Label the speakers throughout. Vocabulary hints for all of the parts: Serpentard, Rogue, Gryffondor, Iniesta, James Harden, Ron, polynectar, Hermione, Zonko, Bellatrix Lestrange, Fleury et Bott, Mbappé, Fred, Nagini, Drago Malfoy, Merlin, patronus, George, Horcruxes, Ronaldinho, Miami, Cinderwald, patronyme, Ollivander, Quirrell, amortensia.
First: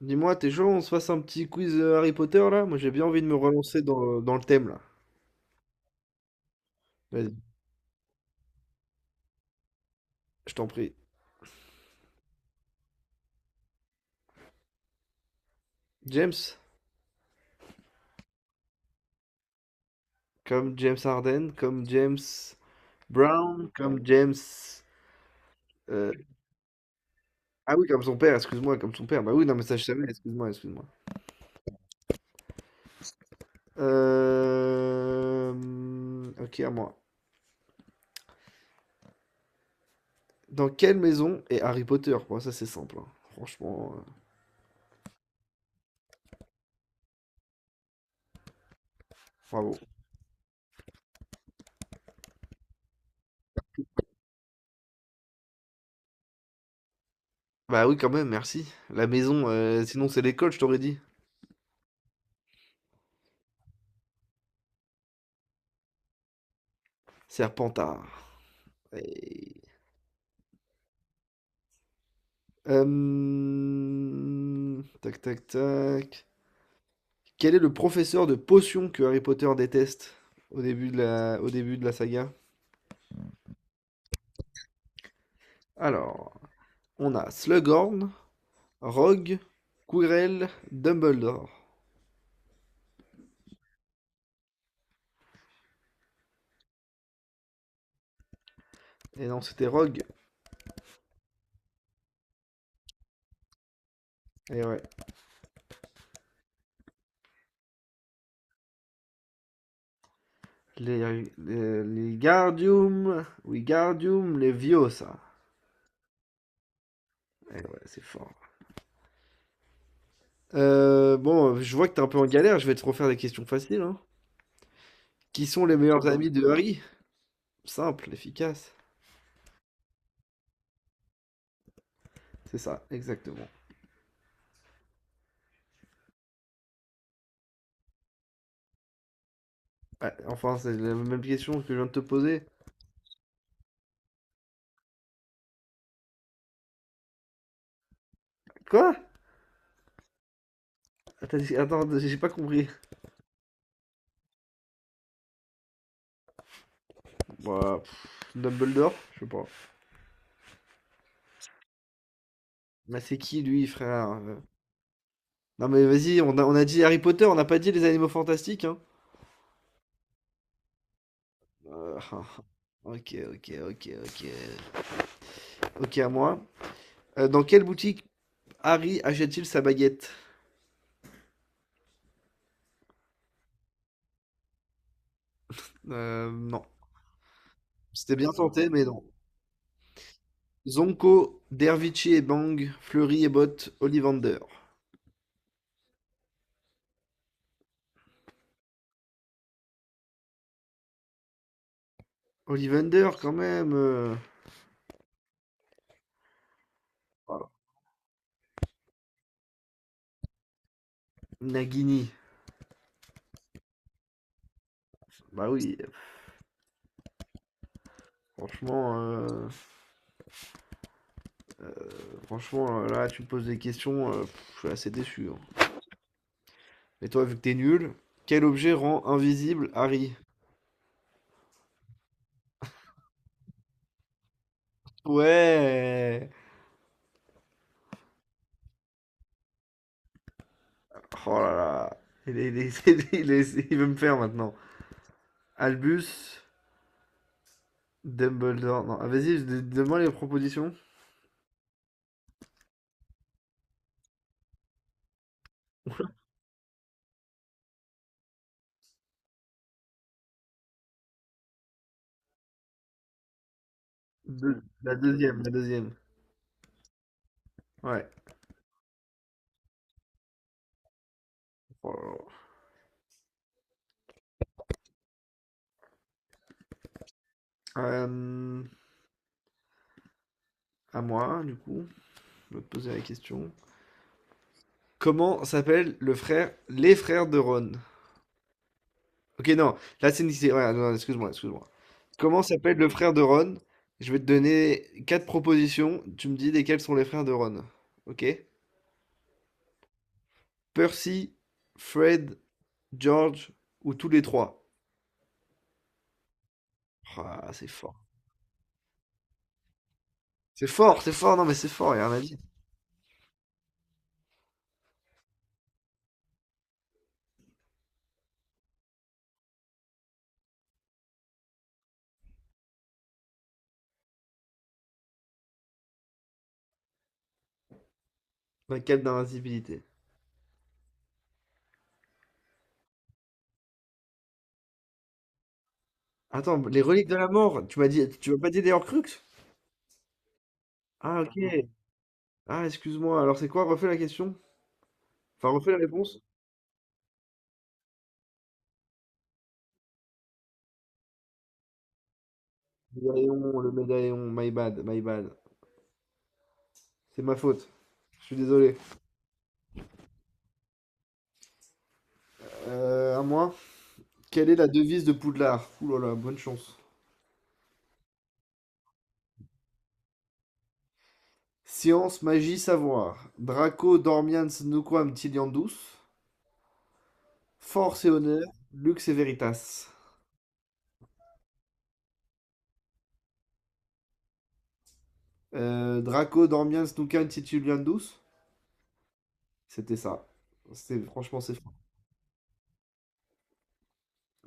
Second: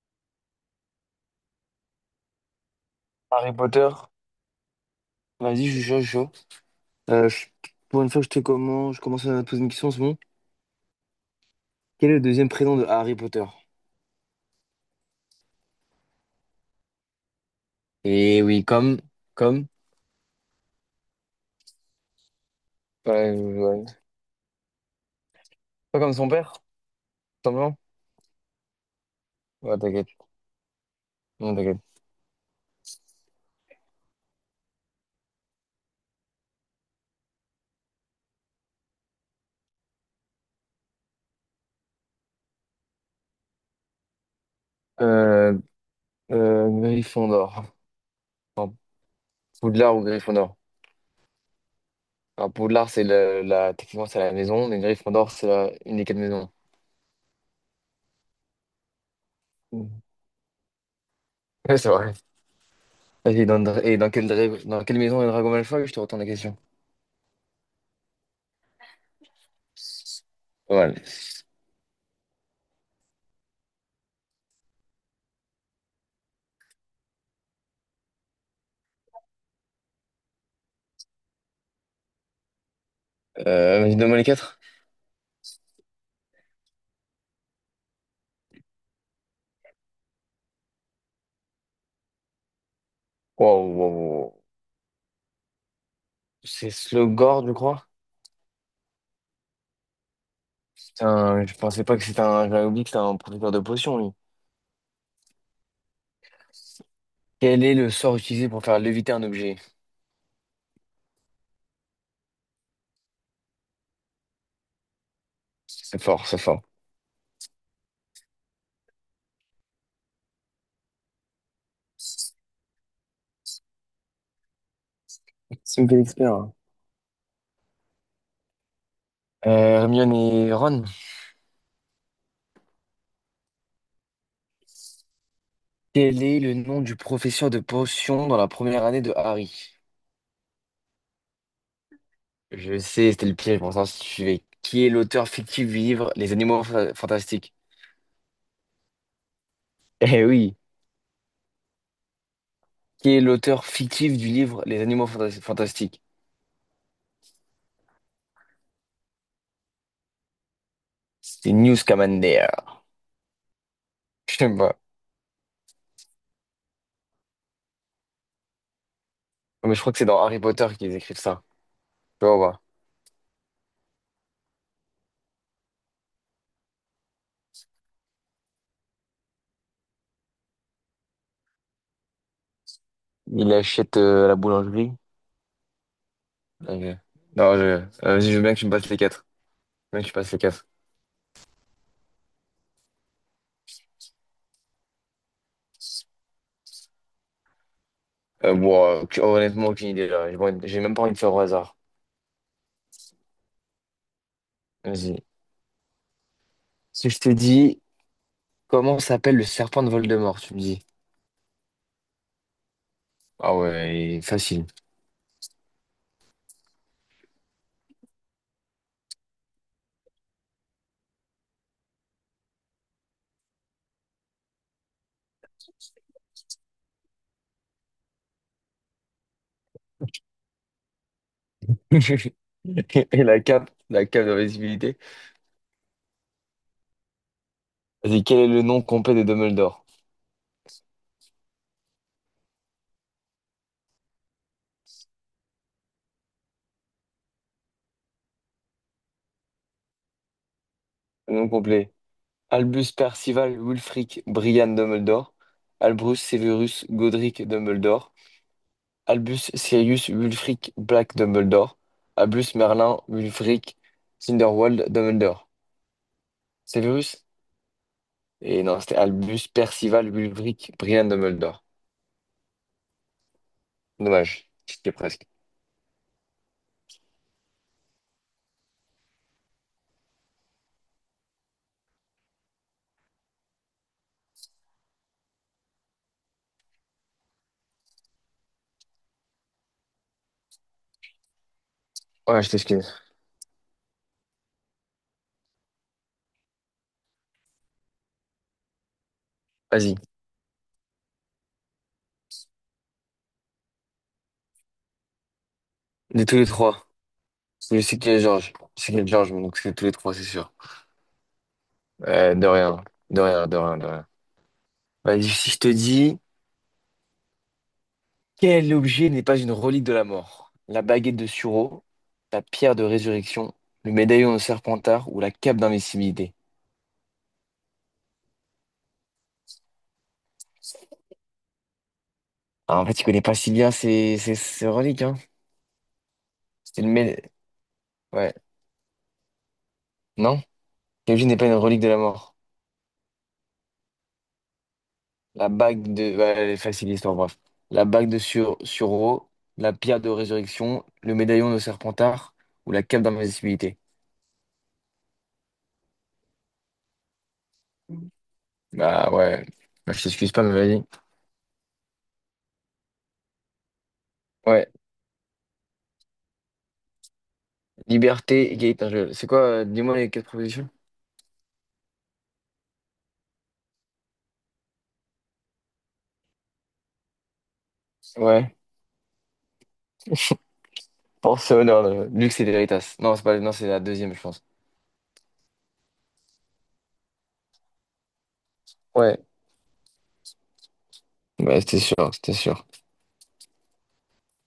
Speaker 1: Dis-moi, t'es chaud, on se fasse un petit quiz Harry Potter là? Moi j'ai bien envie de me
Speaker 2: Harry
Speaker 1: relancer
Speaker 2: Potter,
Speaker 1: dans le thème là.
Speaker 2: vas-y, je suis chaud, je suis chaud. Euh,
Speaker 1: Vas-y,
Speaker 2: je- pour une fois, je commence à te poser une question en ce moment.
Speaker 1: je t'en prie.
Speaker 2: Quel est le deuxième prénom de Harry Potter?
Speaker 1: James,
Speaker 2: Et oui, comme,
Speaker 1: comme James Harden, comme James
Speaker 2: ouais,
Speaker 1: Brown,
Speaker 2: ouais.
Speaker 1: comme James.
Speaker 2: Pas
Speaker 1: euh,
Speaker 2: comme son père,
Speaker 1: Ah
Speaker 2: simplement.
Speaker 1: oui, comme son père, excuse-moi, comme son père. Bah oui, non, mais ça
Speaker 2: Ouais,
Speaker 1: je savais,
Speaker 2: t'inquiète,
Speaker 1: excuse-moi, excuse-moi.
Speaker 2: non, t'inquiète.
Speaker 1: Ok, à moi. Dans quelle maison est Harry Potter? Bon, ça c'est simple, hein. Franchement, euh,
Speaker 2: Euh, Gryffondor. Enfin,
Speaker 1: Bravo.
Speaker 2: Poudlard ou Gryffondor. Enfin, Poudlard, c'est techniquement, c'est la maison, mais Gryffondor, c'est une des quatre maisons.
Speaker 1: Bah oui, quand même, merci. La maison,
Speaker 2: Mm.
Speaker 1: sinon c'est l'école, je t'aurais dit.
Speaker 2: Ouais, c'est vrai. Vas-y, et dans quelle maison est Drago Malfoy? Je te retourne la question.
Speaker 1: Serpentard. Et
Speaker 2: Pas mal.
Speaker 1: hem, tac, tac, tac. Quel est le professeur de potions que Harry Potter déteste au début de la saga?
Speaker 2: Vas-y, donne-moi les quatre.
Speaker 1: Alors, on a Slughorn, Rogue, Quirrell, Dumbledore.
Speaker 2: Waouh, waouh, waouh. C'est Slogord, je crois.
Speaker 1: Et non, c'était Rogue.
Speaker 2: Je pensais pas que c'était un. J'avais oublié que c'était un producteur de potions, lui.
Speaker 1: Et ouais.
Speaker 2: Quel est le sort utilisé pour faire léviter un objet?
Speaker 1: Les Wingardium Leviosa.
Speaker 2: C'est fort, c'est fort.
Speaker 1: Et ouais, c'est fort. Bon, je vois que t'es un peu en galère, je vais te refaire des questions faciles, hein. Qui sont les
Speaker 2: C'est
Speaker 1: meilleurs
Speaker 2: quel
Speaker 1: Bon. Amis
Speaker 2: expert,
Speaker 1: de
Speaker 2: hein.
Speaker 1: Harry? Simple, efficace.
Speaker 2: Euh, Hermione et Ron.
Speaker 1: C'est ça, exactement.
Speaker 2: Quel est le nom du professeur de potions dans la première année de Harry?
Speaker 1: Bah, enfin, c'est la même question que je viens de te poser.
Speaker 2: Je sais, c'était le piège, pour ça, si tu suivais. Qui est l'auteur fictif du livre Les Animaux Fantastiques?
Speaker 1: Quoi?
Speaker 2: Eh oui.
Speaker 1: T'as dit- Attends, j'ai pas compris.
Speaker 2: Qui est l'auteur fictif du livre Les Animaux Fantastiques?
Speaker 1: Bah, pff, Dumbledore? Je sais pas.
Speaker 2: C'est Newt Scamander.
Speaker 1: Mais c'est qui lui, frère?
Speaker 2: Je sais pas.
Speaker 1: Non mais vas-y, on a dit Harry Potter, on n'a pas dit les animaux fantastiques, hein.
Speaker 2: Mais je crois que c'est dans Harry Potter qu'ils écrivent ça.
Speaker 1: Euh,
Speaker 2: Tu vois voir.
Speaker 1: ok, ok, ok, ok. Ok, à moi. Dans quelle boutique Harry achète-t-il sa baguette?
Speaker 2: Il achète à la boulangerie.
Speaker 1: Non.
Speaker 2: Ok. Non,
Speaker 1: C'était bien
Speaker 2: vas-y, je veux bien que tu
Speaker 1: tenté,
Speaker 2: me
Speaker 1: mais
Speaker 2: passes les
Speaker 1: non.
Speaker 2: quatre. Je veux bien que tu passes les quatre.
Speaker 1: Zonko, Dervichi et Bang, Fleury et Bott, Ollivander.
Speaker 2: Bon, honnêtement, aucune idée là. J'ai pas envie. J'ai même pas envie de faire au hasard.
Speaker 1: Ollivander, quand même.
Speaker 2: Vas-y. Si je te
Speaker 1: Voilà.
Speaker 2: dis comment s'appelle le serpent de Voldemort, tu me dis.
Speaker 1: Nagini.
Speaker 2: Ah ouais, facile.
Speaker 1: Bah oui, franchement, euh, franchement, là, tu me poses des questions, je suis assez déçu. Hein. Et toi, vu que t'es nul, quel objet rend invisible Harry?
Speaker 2: Et la cape de d'invisibilité.
Speaker 1: Ouais!
Speaker 2: Vas-y, quel est le nom complet de Dumbledore?
Speaker 1: Oh là là, il, est- il est- il veut me faire maintenant. Albus, Dumbledore, non, ah, vas-y, donne-moi les propositions.
Speaker 2: Le nom complet. Albus Percival Wulfric Brian Dumbledore. Albus Severus Godric Dumbledore. Albus, Sirius, Wulfric, Black, Dumbledore. Albus, Merlin, Wulfric, Cinderwald,
Speaker 1: La deuxième,
Speaker 2: Dumbledore.
Speaker 1: la deuxième.
Speaker 2: Severus?
Speaker 1: Ouais.
Speaker 2: Et non, c'était Albus, Percival, Wulfric, Brian, Dumbledore.
Speaker 1: Oh là
Speaker 2: Dommage, j'étais presque.
Speaker 1: là. À moi, du coup, je vais te poser la question. Comment s'appellent les frères de Ron? Ok, non, là c'est Nixé. Ouais, non, excuse-moi, excuse-moi. Comment
Speaker 2: Ouais, je
Speaker 1: s'appelle le
Speaker 2: t'excuse.
Speaker 1: frère de Ron? Je vais te donner quatre propositions. Tu me dis lesquels sont les frères de Ron. Ok?
Speaker 2: Vas-y.
Speaker 1: Percy, Fred, George ou tous les trois?
Speaker 2: De tous les trois.
Speaker 1: Ah, c'est
Speaker 2: Je sais
Speaker 1: fort.
Speaker 2: qu'il y a Georges. Je sais qu'il y a Georges, mais donc c'est tous les trois, c'est sûr.
Speaker 1: C'est fort, c'est fort, non mais c'est fort, il y a un
Speaker 2: Euh,
Speaker 1: avis.
Speaker 2: de rien. De rien, de rien, de rien. Vas-y, si je te dis, quel objet n'est pas une relique de la mort? La baguette de Suro, la pierre de résurrection, le médaillon de Serpentard ou la cape d'invincibilité?
Speaker 1: Un cap d'invincibilité.
Speaker 2: Ah, en fait, tu connais pas si bien ces reliques, hein.
Speaker 1: Attends, les
Speaker 2: C'était le
Speaker 1: reliques de
Speaker 2: mé-
Speaker 1: la mort, tu m'as dit, tu
Speaker 2: Ouais.
Speaker 1: m'as pas dit les Horcruxes?
Speaker 2: Non?
Speaker 1: Ah,
Speaker 2: Kenji
Speaker 1: ok.
Speaker 2: n'est pas une relique de la mort.
Speaker 1: Ah, excuse-moi, alors c'est quoi? Refais la question. Enfin, refais la réponse.
Speaker 2: Ouais, elle est facile, l'histoire, bref. La bague de Suro, la pierre de résurrection, le médaillon de Serpentard ou la cape
Speaker 1: Le
Speaker 2: d'invisibilité.
Speaker 1: médaillon, my bad, my bad. C'est ma faute. Je suis désolé.
Speaker 2: Bah ouais. Bah, je t'excuse pas, mais vas-y.
Speaker 1: À moi. Quelle est
Speaker 2: Ouais.
Speaker 1: la devise de Poudlard? Ouh là là, bonne chance.
Speaker 2: Liberté, égalité. C'est quoi? Dis-moi les quatre propositions.
Speaker 1: Science, magie, savoir. Draco dormiens nuquam tiliandus. Force et honneur,
Speaker 2: Ouais.
Speaker 1: luxe et veritas.
Speaker 2: Force et honneur, luxe et véritas. Non, c'est pas. Non, c'est la deuxième, je pense.
Speaker 1: Draco dormiens nuquam tituliandus.
Speaker 2: Ouais.
Speaker 1: C'était ça. C'est, franchement, c'est
Speaker 2: Ouais,
Speaker 1: fort.
Speaker 2: c'était sûr, c'était sûr.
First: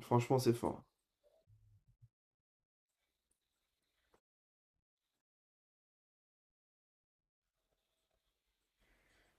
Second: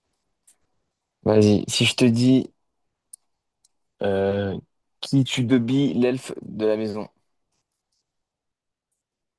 Speaker 1: Franchement, c'est fort.
Speaker 2: Vas-y. Si je te dis. Euh, qui tue Bubby, l'elfe de la maison?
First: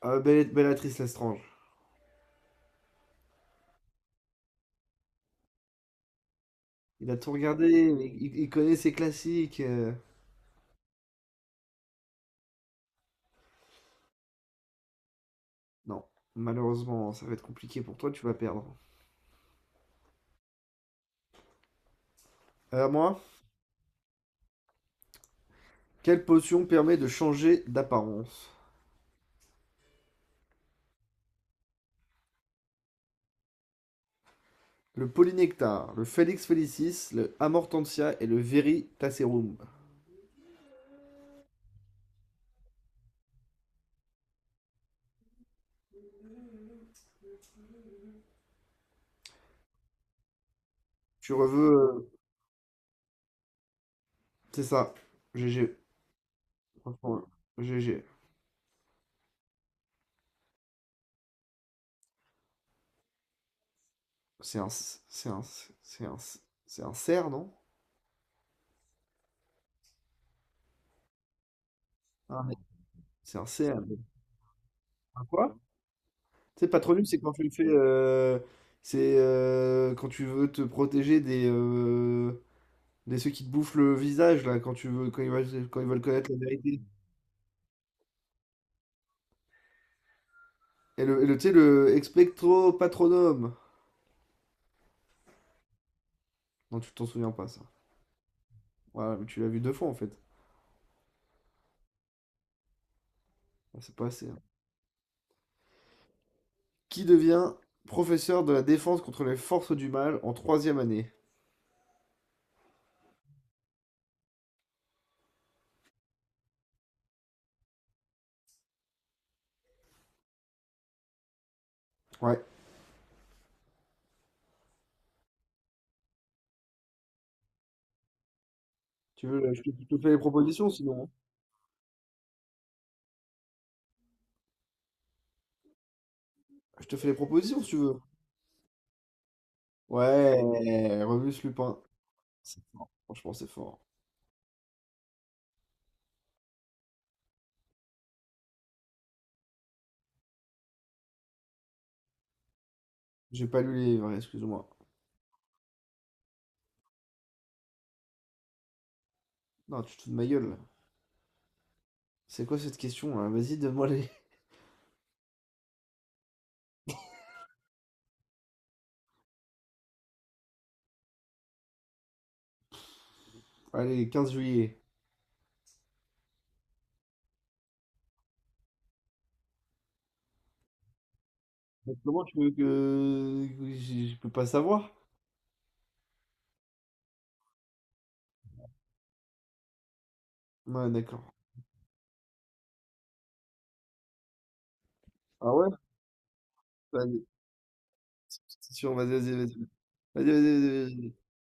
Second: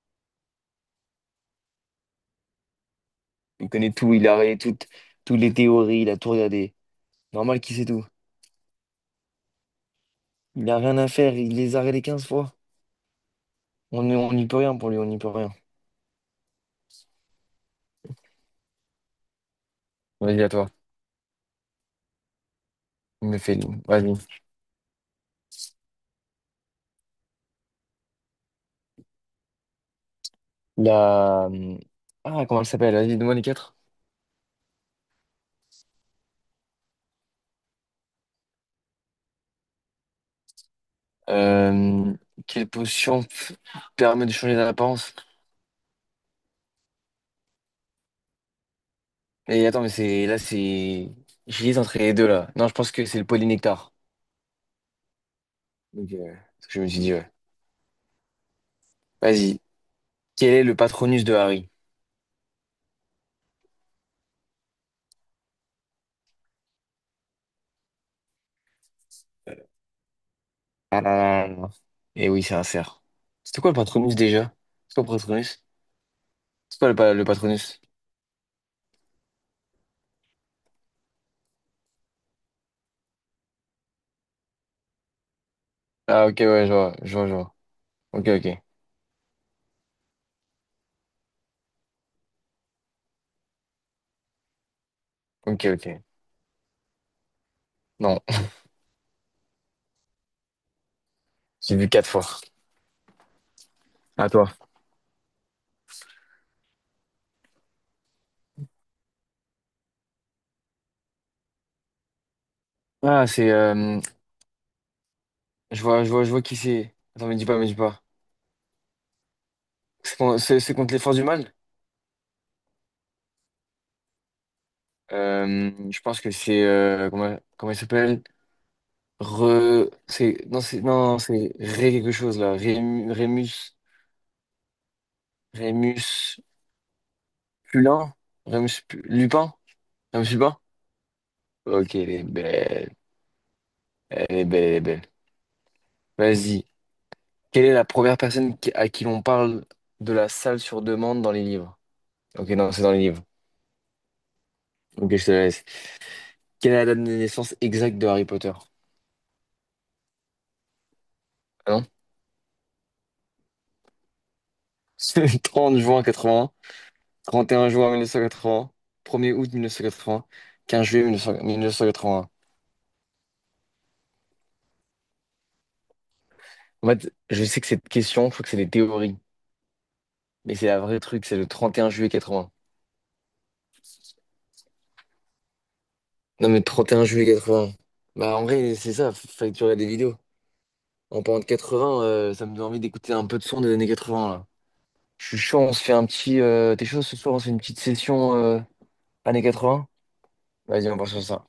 Speaker 1: Ah, Bellatrix Lestrange.
Speaker 2: Il connaît tout, il a regardé toutes les théories, il a tout regardé.
Speaker 1: Il a tout
Speaker 2: Normal qu'il sait
Speaker 1: regardé,
Speaker 2: tout.
Speaker 1: mais il connaît ses classiques.
Speaker 2: Il a rien à faire, il les a regardés 15 fois. On n'y peut rien pour lui, on n'y peut rien.
Speaker 1: Non, malheureusement, ça va être compliqué pour toi, tu vas perdre.
Speaker 2: Vas-y, à toi.
Speaker 1: À moi.
Speaker 2: Il me fait, vas-y.
Speaker 1: Quelle potion permet de changer d'apparence?
Speaker 2: La... Ah, comment elle s'appelle? Vas-y, donne-moi les quatre.
Speaker 1: Le polynectar, le Felix felicis, le amortensia et le veritaserum.
Speaker 2: Euh, quelle potion permet de changer d'apparence? Et attends, mais c'est là, c'est.
Speaker 1: Tu reveux,
Speaker 2: J'hésite entre
Speaker 1: euh,
Speaker 2: les deux là. Non, je pense que c'est le polynectar.
Speaker 1: c'est ça. GG.
Speaker 2: Donc, c'est ce que je me suis dit,
Speaker 1: Franchement,
Speaker 2: ouais.
Speaker 1: GG.
Speaker 2: Vas-y. Quel est le patronus de Harry?
Speaker 1: C'est un, c'est un, c'est un, c'est un cerf, non?
Speaker 2: Ah là là là là. Et
Speaker 1: Ah,
Speaker 2: oui, c'est
Speaker 1: mais
Speaker 2: un cerf.
Speaker 1: c'est un
Speaker 2: C'était quoi le
Speaker 1: cerf. Mais-
Speaker 2: patronus déjà? C'est quoi le
Speaker 1: Un quoi?
Speaker 2: patronus?
Speaker 1: C'est
Speaker 2: C'est quoi le,
Speaker 1: patronyme,
Speaker 2: pa-
Speaker 1: c'est
Speaker 2: le
Speaker 1: quand tu le fais,
Speaker 2: patronus?
Speaker 1: euh, c'est quand tu veux te protéger des, des ceux qui te bouffent le visage là, quand tu veux, quand ils veulent
Speaker 2: Ah
Speaker 1: connaître
Speaker 2: ok,
Speaker 1: la
Speaker 2: ouais, je
Speaker 1: vérité.
Speaker 2: vois, je vois, je vois. Ok, ok.
Speaker 1: Tu sais, le expectro patronum.
Speaker 2: Ok, ok.
Speaker 1: Non, tu t'en souviens pas ça.
Speaker 2: Non,
Speaker 1: Voilà, mais tu l'as vu deux fois en fait.
Speaker 2: j'ai vu quatre fois.
Speaker 1: Ah, c'est pas assez.
Speaker 2: À
Speaker 1: Hein.
Speaker 2: toi.
Speaker 1: Qui devient professeur de la défense contre les forces du mal en troisième année?
Speaker 2: Ah, c'est. Je vois, je vois, je vois qui c'est. Attends, me dis pas, me dis pas. C'est contre les forces du mal?
Speaker 1: Ouais.
Speaker 2: Je pense que c'est. Comment comment il s'appelle?
Speaker 1: Tu veux, je te, Je
Speaker 2: Re.
Speaker 1: te fais les
Speaker 2: C'est. Non,
Speaker 1: propositions
Speaker 2: c'est.
Speaker 1: sinon. Hein.
Speaker 2: Non, c'est Ré quelque chose, là. Rémus. Rémus.
Speaker 1: Je te fais les propositions si tu veux.
Speaker 2: Pulin? Rémus. Lupin? Rémus Lupin?
Speaker 1: Ouais, Remus Lupin.
Speaker 2: Ok, elle est
Speaker 1: C'est fort.
Speaker 2: belle.
Speaker 1: Franchement, c'est fort.
Speaker 2: Elle est belle, elle est belle. Vas-y. Quelle est la première personne à qui l'on parle de la salle sur demande dans les livres? Ok, non, c'est dans les livres.
Speaker 1: J'ai pas lu les livres, excuse-moi.
Speaker 2: Ok, je te la laisse. Quelle est la date de naissance exacte de Harry Potter?
Speaker 1: Non, tu te fous de ma gueule. Là.
Speaker 2: Ah non?
Speaker 1: C'est quoi cette question là? Vas-y, donne-moi les.
Speaker 2: C'est le 30 juin 80, 31 juin 1980, 1er août 1980, 15 juillet 1900 1981.
Speaker 1: Allez, 15 juillet.
Speaker 2: En fait, je sais que cette question, je crois que c'est des théories. Mais c'est la vraie truc, c'est le 31
Speaker 1: Mais
Speaker 2: juillet
Speaker 1: comment tu veux
Speaker 2: 80.
Speaker 1: que. Je peux pas savoir?
Speaker 2: Non, mais 31 juillet 80. Bah, en vrai, c'est ça, fallait que tu regardes des vidéos.
Speaker 1: Ouais,
Speaker 2: En
Speaker 1: d'accord.
Speaker 2: parlant de 80, ça me donne envie d'écouter un peu de son des années 80 là. Je suis
Speaker 1: Ah
Speaker 2: chaud,
Speaker 1: ouais?
Speaker 2: on se fait un petit. T'es chaud ce
Speaker 1: Vas-y,
Speaker 2: soir, on se fait une petite session
Speaker 1: c'est sûr, vas-y, vas-y,
Speaker 2: années
Speaker 1: vas-y.
Speaker 2: 80?
Speaker 1: Vas-y, vas-y,
Speaker 2: Vas-y,
Speaker 1: vas-y.
Speaker 2: on part
Speaker 1: Vas-y.
Speaker 2: sur ça.